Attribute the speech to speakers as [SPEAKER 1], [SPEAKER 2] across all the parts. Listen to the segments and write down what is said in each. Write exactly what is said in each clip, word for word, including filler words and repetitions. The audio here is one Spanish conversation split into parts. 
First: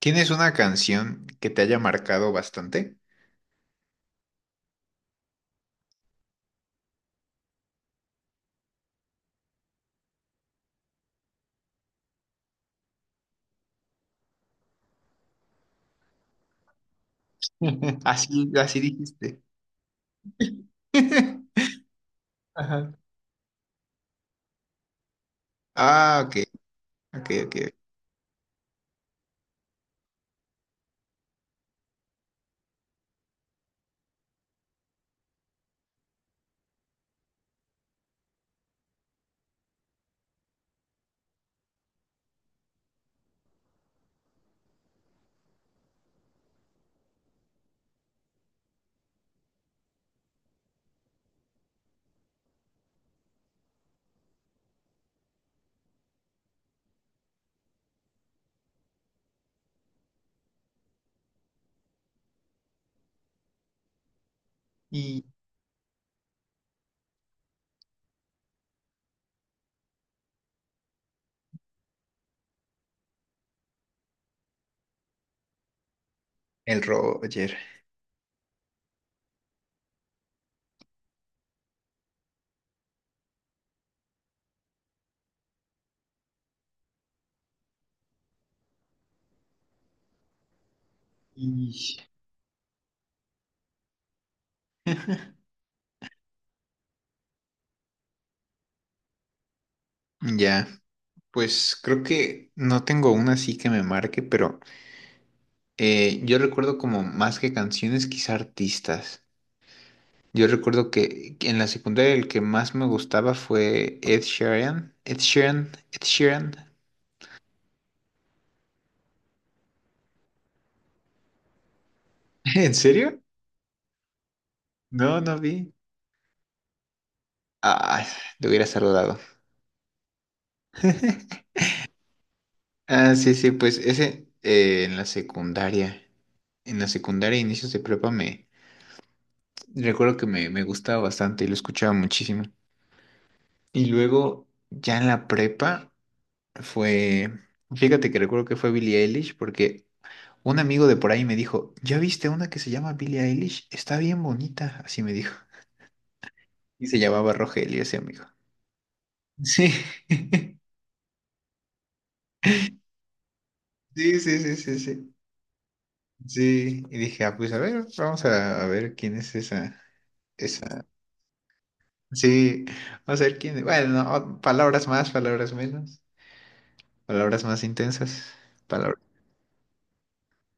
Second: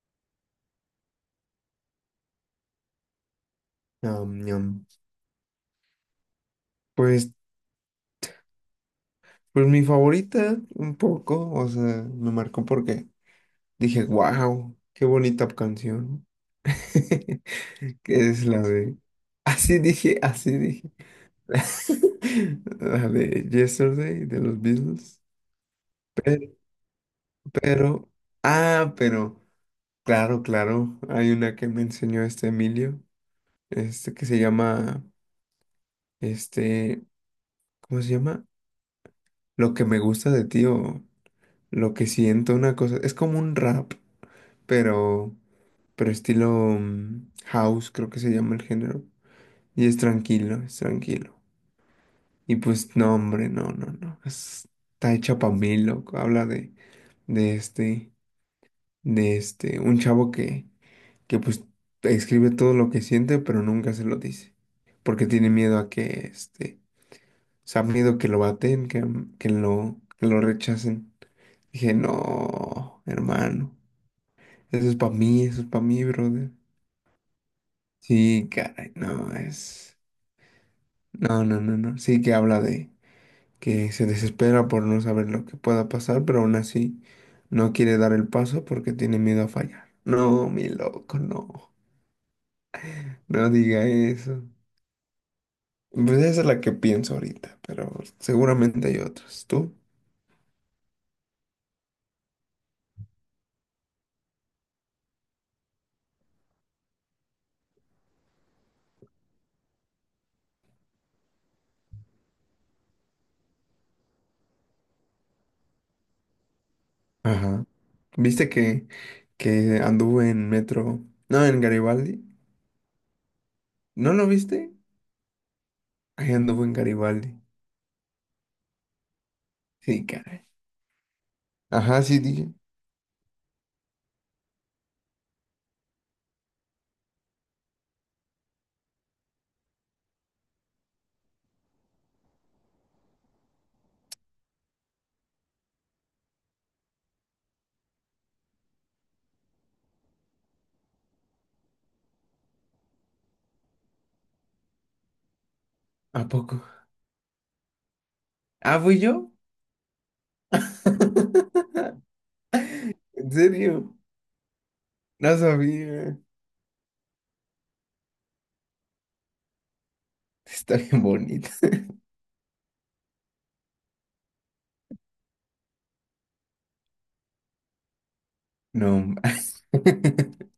[SPEAKER 1] ¿Tienes una canción que te haya marcado bastante?
[SPEAKER 2] Ñam, ñam. Pues, pues mi favorita, un poco, o sea, me marcó porque dije, wow, qué bonita canción. Que es
[SPEAKER 1] Así,
[SPEAKER 2] la
[SPEAKER 1] así
[SPEAKER 2] de.
[SPEAKER 1] dijiste.
[SPEAKER 2] Así dije, así dije.
[SPEAKER 1] Ajá.
[SPEAKER 2] La de Yesterday de los Beatles.
[SPEAKER 1] Ah, ok,
[SPEAKER 2] Pero,
[SPEAKER 1] ok, ok.
[SPEAKER 2] pero, ah, pero, claro, claro, hay una que me enseñó este Emilio, este que se llama, este, ¿cómo se llama? Lo que me gusta de ti o Lo que siento una cosa, es como un rap, pero, pero estilo mm, house, creo que se llama el género. Y es tranquilo, es tranquilo. Y pues no, hombre, no, no, no. es- está hecha pa' mí, loco. Habla de, de este, de este, un chavo que, que pues escribe todo lo que siente, pero nunca se lo dice.
[SPEAKER 1] Y
[SPEAKER 2] Porque tiene miedo a que, este, o sea, miedo que lo baten, que, que lo, que lo rechacen. Dije, no, hermano. Eso es para mí, eso es para mí, brother.
[SPEAKER 1] el Roger.
[SPEAKER 2] Sí, caray, no, es... No, no, no, no. Sí que habla de que se desespera por no saber lo que pueda pasar, pero aún así no quiere dar el paso porque tiene miedo a fallar. No, mi loco, no.
[SPEAKER 1] Y
[SPEAKER 2] No diga eso. Pues esa es la que pienso ahorita, pero seguramente hay otras. ¿Tú?
[SPEAKER 1] Ya, pues creo que no tengo una así que me marque, pero eh, yo recuerdo como más que canciones, quizá artistas. Yo recuerdo que que en la secundaria el que más me gustaba fue Ed Sheeran. Ed Sheeran, Ed Sheeran.
[SPEAKER 2] Ajá. ¿Viste que, que anduve en metro? No, en Garibaldi.
[SPEAKER 1] ¿En serio?
[SPEAKER 2] ¿No lo viste?
[SPEAKER 1] No, no vi.
[SPEAKER 2] Ahí anduvo en Garibaldi.
[SPEAKER 1] Ah, te hubiera saludado.
[SPEAKER 2] Sí, caray. Ajá, sí, dije.
[SPEAKER 1] Ah, sí, sí, pues ese eh, en la secundaria, en la secundaria, inicios de prepa, me recuerdo que me, me gustaba bastante y lo escuchaba muchísimo. Y luego, ya en la prepa, fue, fíjate que recuerdo que fue Billie Eilish, porque un amigo de por ahí me dijo, ¿ya viste una que se llama Billie Eilish? Está bien bonita, así me dijo.
[SPEAKER 2] ¿A poco?
[SPEAKER 1] Y se llamaba Rogelio ese amigo.
[SPEAKER 2] ¿Ah, fui yo?
[SPEAKER 1] Sí, sí,
[SPEAKER 2] ¿En serio?
[SPEAKER 1] sí, sí, sí, sí.
[SPEAKER 2] No sabía.
[SPEAKER 1] Sí, y dije, ah, pues a ver, vamos a, a ver quién es esa,
[SPEAKER 2] Está
[SPEAKER 1] esa.
[SPEAKER 2] bien bonita.
[SPEAKER 1] Sí, o sea, el quién, bueno, o- palabras más, palabras menos, palabras más intensas, palabras,
[SPEAKER 2] No.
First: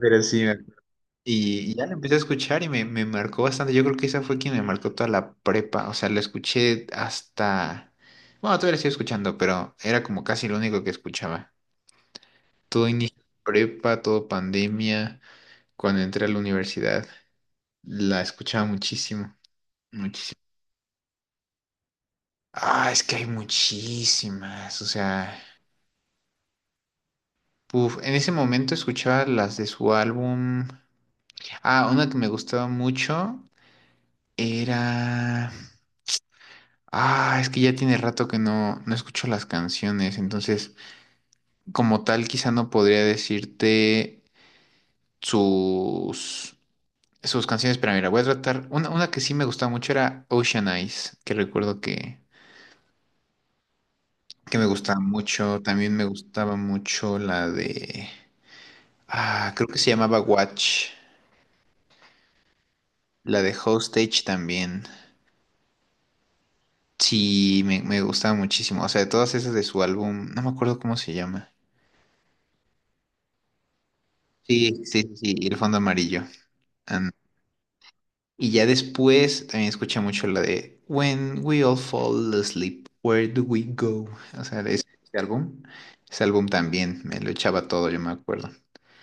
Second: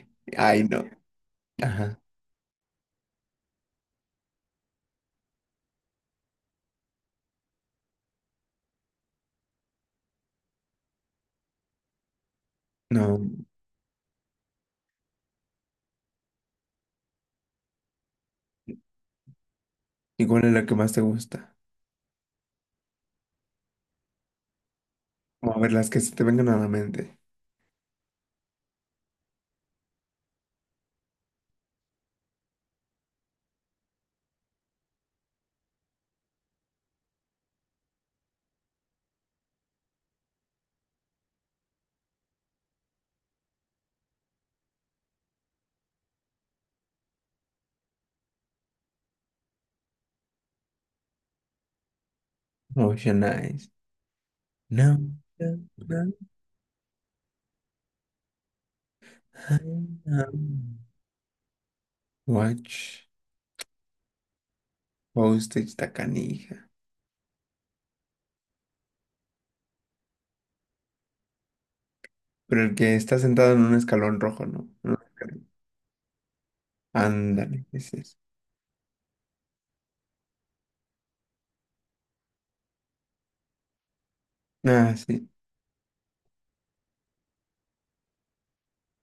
[SPEAKER 1] pero sí, me-
[SPEAKER 2] Ay, no.
[SPEAKER 1] y, y ya lo
[SPEAKER 2] Ajá.
[SPEAKER 1] empecé a escuchar y me, me marcó bastante, yo creo que esa fue quien me marcó toda la prepa, o sea, lo escuché hasta, bueno, todavía lo sigo escuchando, pero era como casi lo único que escuchaba, todo inicio de
[SPEAKER 2] No.
[SPEAKER 1] prepa, todo pandemia, cuando entré a la universidad, la escuchaba muchísimo,
[SPEAKER 2] ¿Y
[SPEAKER 1] muchísimo,
[SPEAKER 2] cuál es la que más te gusta?
[SPEAKER 1] ah, es que hay muchísimas, o sea...
[SPEAKER 2] Vamos a ver las que se te vengan a la mente.
[SPEAKER 1] Uf, en ese momento escuchaba las de su álbum. Ah, una que me gustaba mucho era. Ah, es que ya tiene rato que no, no escucho las canciones, entonces, como tal, quizá no podría decirte sus, sus canciones, pero mira, voy a tratar. Una, una que sí me gustaba mucho era Ocean Eyes, que recuerdo que,
[SPEAKER 2] Ocean Eyes.
[SPEAKER 1] que me
[SPEAKER 2] No,
[SPEAKER 1] gustaba
[SPEAKER 2] no,
[SPEAKER 1] mucho. También me
[SPEAKER 2] no,
[SPEAKER 1] gustaba mucho la de. Ah, creo que
[SPEAKER 2] ay,
[SPEAKER 1] se llamaba
[SPEAKER 2] no.
[SPEAKER 1] Watch,
[SPEAKER 2] Watch.
[SPEAKER 1] la de Hostage también.
[SPEAKER 2] Postage, ta canija.
[SPEAKER 1] Sí, me, me gustaba muchísimo. O sea, de todas esas de su álbum, no me acuerdo cómo se llama.
[SPEAKER 2] Pero el que está sentado en un escalón rojo, ¿no?
[SPEAKER 1] Sí,
[SPEAKER 2] En un
[SPEAKER 1] sí, sí, sí,
[SPEAKER 2] escalón.
[SPEAKER 1] El Fondo Amarillo. And-
[SPEAKER 2] Ándale, ese es.
[SPEAKER 1] y ya después también escuché mucho la de When We All Fall Asleep, Where Do We Go? O sea, de ese,
[SPEAKER 2] Ah,
[SPEAKER 1] ese
[SPEAKER 2] sí.
[SPEAKER 1] álbum. Ese álbum también, me lo echaba todo, yo me acuerdo.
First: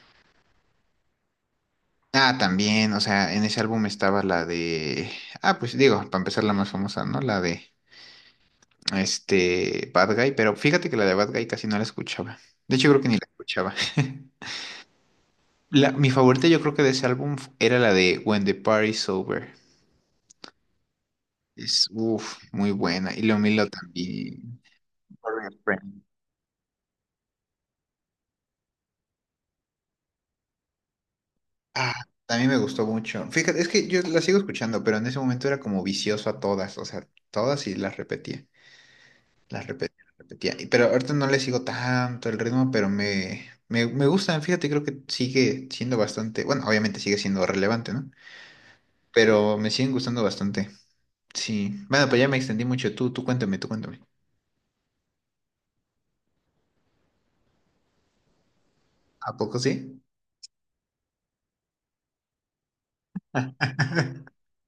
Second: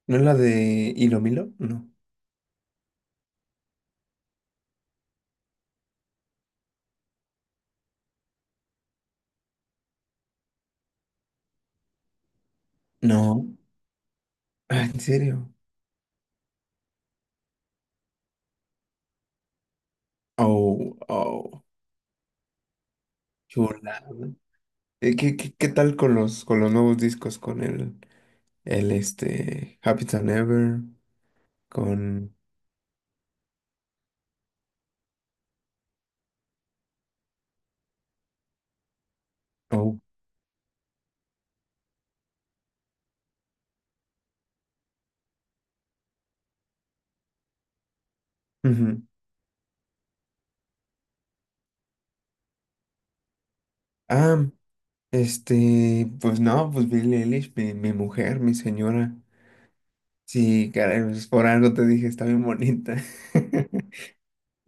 [SPEAKER 2] ¿No es la de Hilo Milo? No.
[SPEAKER 1] Ah, también, o sea, en ese álbum estaba la de... Ah, pues digo, para empezar la más famosa, ¿no? La de, este, Bad Guy, pero fíjate que la de Bad Guy casi no la escuchaba. De hecho, creo que ni la
[SPEAKER 2] No.
[SPEAKER 1] escuchaba.
[SPEAKER 2] Ah, ¿en serio?
[SPEAKER 1] La, mi favorita yo creo que de ese álbum era la de When the Party's Over.
[SPEAKER 2] Oh, oh,
[SPEAKER 1] Es, uff, muy buena. Y lo Milo
[SPEAKER 2] chulada.
[SPEAKER 1] también.
[SPEAKER 2] Eh, ¿Qué, qué,
[SPEAKER 1] Burning
[SPEAKER 2] qué tal
[SPEAKER 1] Friend.
[SPEAKER 2] con los, con los nuevos discos? Con el, el este, Happy Than Ever,
[SPEAKER 1] Ah,
[SPEAKER 2] con...
[SPEAKER 1] también me gustó mucho. Fíjate, es que yo la sigo escuchando, pero en ese momento era como vicioso a todas, o sea, todas y las repetía, las
[SPEAKER 2] Oh.
[SPEAKER 1] repetía, las repetía. Y- Pero ahorita no le sigo tanto el ritmo, pero me, me, me gustan, fíjate, creo que sigue siendo bastante, bueno, obviamente sigue siendo relevante, ¿no?
[SPEAKER 2] Ujú.
[SPEAKER 1] Pero me siguen gustando bastante. Sí. Bueno, pues ya me extendí mucho. Tú, tú cuéntame, tú cuéntame.
[SPEAKER 2] Ah, este, pues no, pues Billie Eilish, mi, mi mujer, mi señora.
[SPEAKER 1] ¿A poco sí?
[SPEAKER 2] Sí, caray, pues por algo te dije, está bien bonita.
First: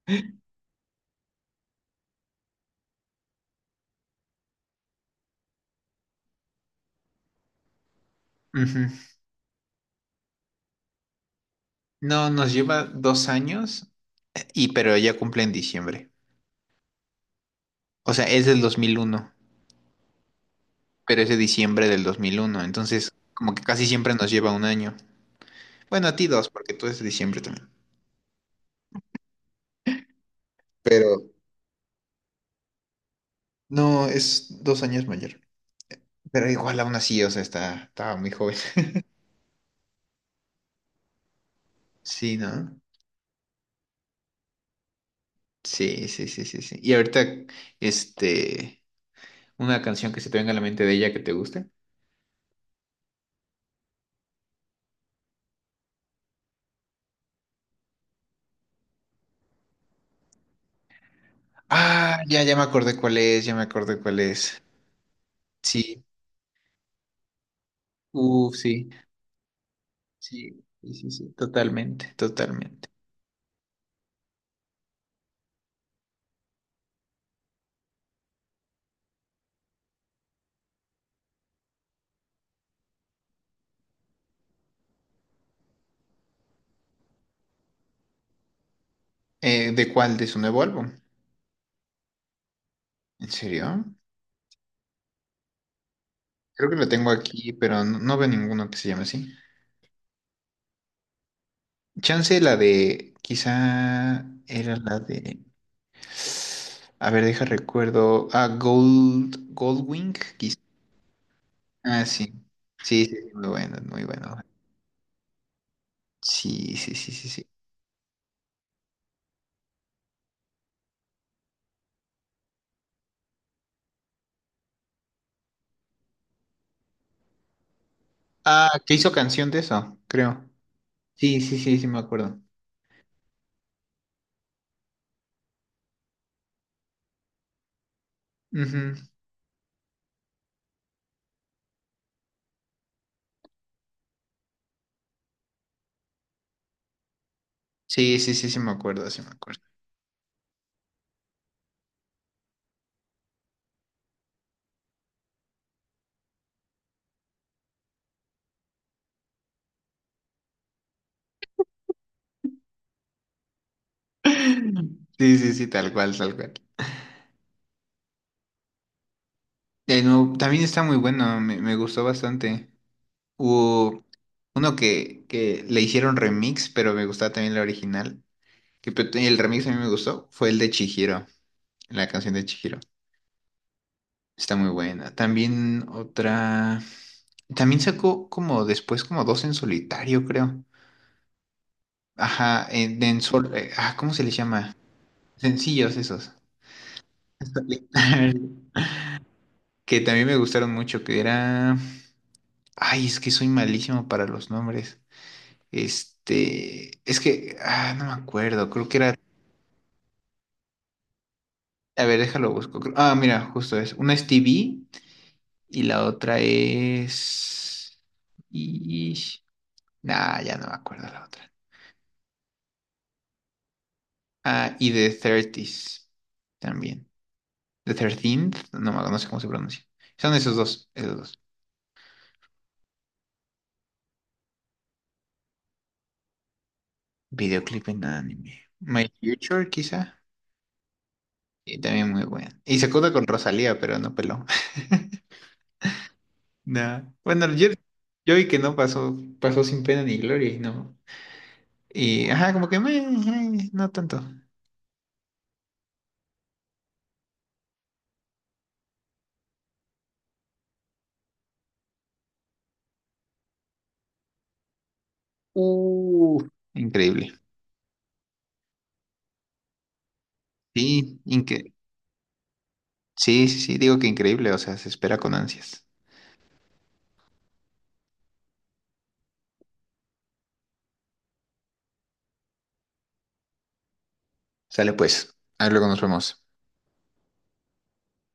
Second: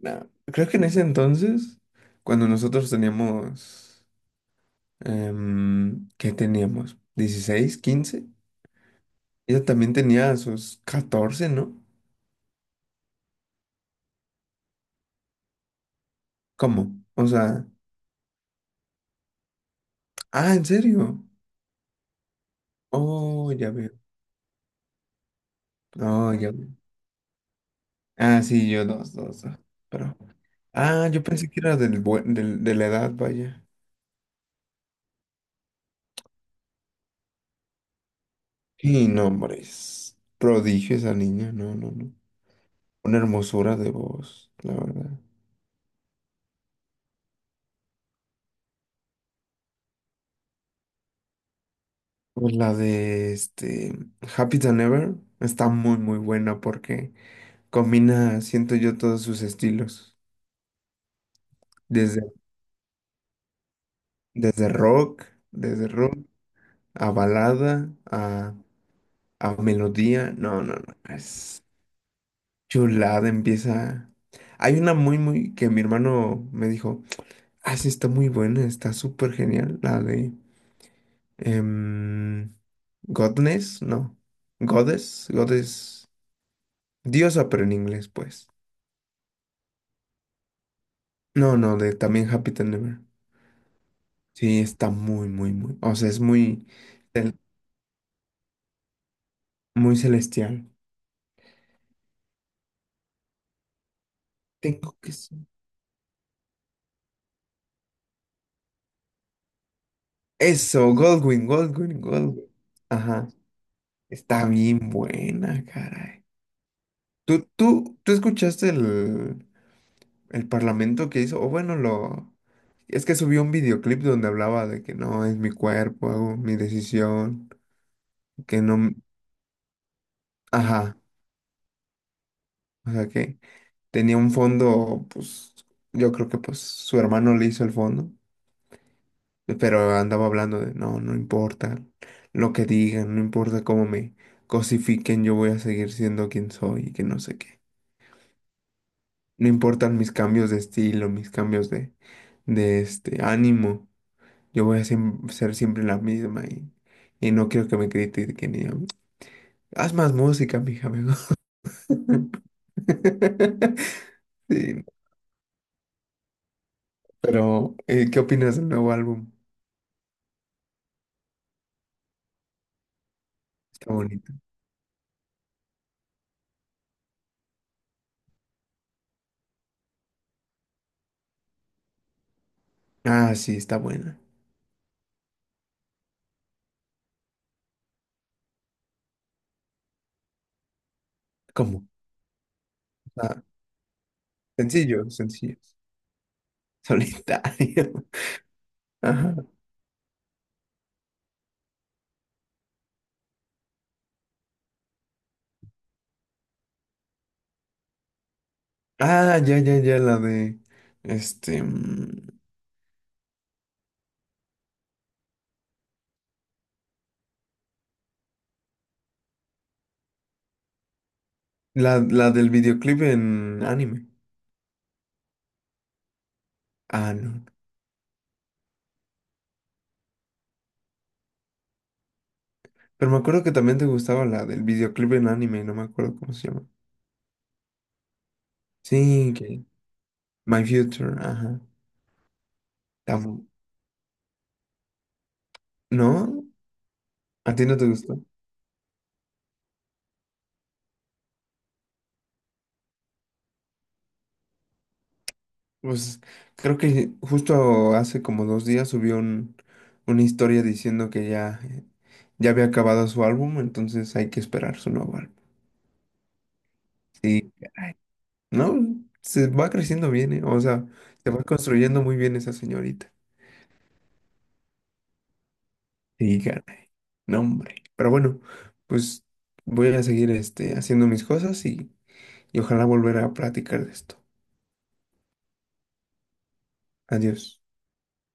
[SPEAKER 2] No, creo que en ese entonces, cuando nosotros teníamos... Em, ¿Qué teníamos? Dieciséis, quince.
[SPEAKER 1] Ujú.
[SPEAKER 2] Ella también tenía sus catorce, ¿no?
[SPEAKER 1] No, nos lleva dos años, y pero ella cumple en diciembre.
[SPEAKER 2] ¿Cómo? O sea,
[SPEAKER 1] O sea, es del dos mil uno,
[SPEAKER 2] ah, ¿en
[SPEAKER 1] pero
[SPEAKER 2] serio?
[SPEAKER 1] es de diciembre del dos mil uno. Entonces,
[SPEAKER 2] Oh,
[SPEAKER 1] como que
[SPEAKER 2] ya
[SPEAKER 1] casi
[SPEAKER 2] veo.
[SPEAKER 1] siempre nos lleva un año. Bueno, a ti
[SPEAKER 2] Oh,
[SPEAKER 1] dos,
[SPEAKER 2] ya veo.
[SPEAKER 1] porque tú es de diciembre también.
[SPEAKER 2] Ah, sí, yo dos, dos, dos. Pero, ah, yo
[SPEAKER 1] Pero
[SPEAKER 2] pensé que era del, buen- del- de la edad, vaya.
[SPEAKER 1] no, es dos años mayor. Pero igual aún así, o sea, está, estaba muy joven.
[SPEAKER 2] Y no, hombre, es prodigio esa niña, no, no, no.
[SPEAKER 1] Sí, ¿no?
[SPEAKER 2] Una hermosura de voz, la verdad.
[SPEAKER 1] Sí, sí, sí, sí, sí. Y ahorita, este, una canción que se te venga a la mente de ella que te guste.
[SPEAKER 2] Pues la de este Happy Than Ever está muy, muy buena porque combina, siento yo, todos sus estilos.
[SPEAKER 1] Ah,
[SPEAKER 2] Desde,
[SPEAKER 1] ya, ya me acordé cuál es, ya me acordé cuál es.
[SPEAKER 2] desde rock, desde
[SPEAKER 1] Sí,
[SPEAKER 2] rock, a balada, a,
[SPEAKER 1] uff, sí.
[SPEAKER 2] a melodía.
[SPEAKER 1] Sí,
[SPEAKER 2] No, no,
[SPEAKER 1] sí,
[SPEAKER 2] no.
[SPEAKER 1] sí, sí,
[SPEAKER 2] Es
[SPEAKER 1] totalmente, totalmente.
[SPEAKER 2] chulada, empieza. Hay una muy, muy, que mi hermano me dijo, ah, sí, está muy buena, está súper genial. La de em, Godness, no. Goddess, Goddess. Diosa, pero en inglés, pues.
[SPEAKER 1] Eh, ¿de cuál? ¿De su nuevo álbum?
[SPEAKER 2] No, no, de también Happy Than Ever.
[SPEAKER 1] ¿En serio?
[SPEAKER 2] Sí, está muy, muy, muy. O sea, es muy.
[SPEAKER 1] Creo que lo tengo aquí, pero no, no veo ninguno que se llame así.
[SPEAKER 2] Muy celestial.
[SPEAKER 1] Chance la de, quizá era
[SPEAKER 2] Tengo
[SPEAKER 1] la
[SPEAKER 2] que... s-
[SPEAKER 1] de, a ver, deja recuerdo, ah, Gold, Goldwing, quizá.
[SPEAKER 2] Eso, Goldwyn, Goldwyn,
[SPEAKER 1] Ah, sí,
[SPEAKER 2] Goldwyn.
[SPEAKER 1] sí, sí,
[SPEAKER 2] Ajá.
[SPEAKER 1] sí, muy bueno, muy bueno.
[SPEAKER 2] Está bien buena, caray.
[SPEAKER 1] Sí, sí, sí, sí,
[SPEAKER 2] ¿Tú,
[SPEAKER 1] sí.
[SPEAKER 2] tú, tú escuchaste el, el parlamento que hizo? O bueno, lo. Es que subió un videoclip donde hablaba de que no, es mi cuerpo, hago mi decisión, que
[SPEAKER 1] Ah,
[SPEAKER 2] no...
[SPEAKER 1] que
[SPEAKER 2] m-
[SPEAKER 1] hizo canción de eso, creo.
[SPEAKER 2] Ajá.
[SPEAKER 1] Sí, sí, sí, sí, me acuerdo.
[SPEAKER 2] O sea que tenía un fondo, pues yo creo que pues su hermano le hizo el fondo.
[SPEAKER 1] Ujú.
[SPEAKER 2] Pero andaba hablando de, no, no importa lo que digan, no importa cómo me cosifiquen, yo voy a seguir siendo quien soy y que no sé qué.
[SPEAKER 1] Sí, sí, sí, sí, me acuerdo, sí, me
[SPEAKER 2] No
[SPEAKER 1] acuerdo.
[SPEAKER 2] importan mis cambios de estilo, mis cambios de, de este ánimo, yo voy a siem- ser siempre la misma y, y no quiero que me critiquen y yo, haz más música, mija, mejor". Sí,
[SPEAKER 1] Sí, sí, sí, tal cual, tal cual.
[SPEAKER 2] pero, eh, ¿qué opinas del nuevo álbum?
[SPEAKER 1] Eh, no, también está muy bueno, me, me gustó bastante.
[SPEAKER 2] Está
[SPEAKER 1] Hubo
[SPEAKER 2] bonito.
[SPEAKER 1] uno que, que le hicieron remix, pero me gustaba también la original. Que, pe- el remix a mí me gustó, fue el de Chihiro, la canción de Chihiro.
[SPEAKER 2] Ah, sí, está buena.
[SPEAKER 1] Está muy buena. También otra... También sacó como después como dos en solitario, creo.
[SPEAKER 2] ¿Cómo?
[SPEAKER 1] Ajá, en, en
[SPEAKER 2] Ah,
[SPEAKER 1] sol... eh, ah, ¿cómo se les llama?
[SPEAKER 2] sencillo, sencillo.
[SPEAKER 1] Sencillos esos.
[SPEAKER 2] Solitario. Ajá.
[SPEAKER 1] Que también me gustaron mucho, que era... Ay, es que soy malísimo para los nombres. Este, es que, ah, no me acuerdo, creo que era,
[SPEAKER 2] Ah, ya, ya, ya, la de. Este.
[SPEAKER 1] a ver,
[SPEAKER 2] mm,
[SPEAKER 1] déjalo busco. Creo- Ah, mira, justo es. Una es T V y la otra es... Y... Nah, ya no me acuerdo la otra.
[SPEAKER 2] La, la del videoclip en anime.
[SPEAKER 1] Ah, y The thirties también.
[SPEAKER 2] Ah, no.
[SPEAKER 1] The thirteenth, no, me- no sé cómo se pronuncia. Son esos dos, esos dos.
[SPEAKER 2] Pero me acuerdo que también te gustaba la del videoclip en anime, no me acuerdo cómo se llama.
[SPEAKER 1] Videoclip en anime. My
[SPEAKER 2] Sí, que.
[SPEAKER 1] Future, quizá.
[SPEAKER 2] My Future, ajá.
[SPEAKER 1] Y también muy bueno. Y se acuda con
[SPEAKER 2] Tam-
[SPEAKER 1] Rosalía, pero no peló.
[SPEAKER 2] ¿No?
[SPEAKER 1] Nah. Bueno,
[SPEAKER 2] ¿A ti
[SPEAKER 1] yo,
[SPEAKER 2] no te gustó?
[SPEAKER 1] yo vi que no pasó, pasó sin pena ni gloria y no. Y ajá, como que meh, meh, no tanto.
[SPEAKER 2] Pues creo que justo hace como dos días subió un- una historia diciendo que ya, ya había acabado su álbum, entonces hay que esperar su nuevo álbum.
[SPEAKER 1] Uh, increíble.
[SPEAKER 2] Sí. No, se va creciendo bien, ¿eh? O sea,
[SPEAKER 1] Sí,
[SPEAKER 2] se va
[SPEAKER 1] inque-
[SPEAKER 2] construyendo muy bien esa señorita.
[SPEAKER 1] sí, sí, sí, digo que increíble, o sea, se espera con ansias.
[SPEAKER 2] Y caray, no, hombre. Pero bueno, pues voy a seguir este, haciendo mis cosas y, y ojalá volver a platicar de esto.
[SPEAKER 1] Sale pues, ahí luego nos vemos.
[SPEAKER 2] Adiós.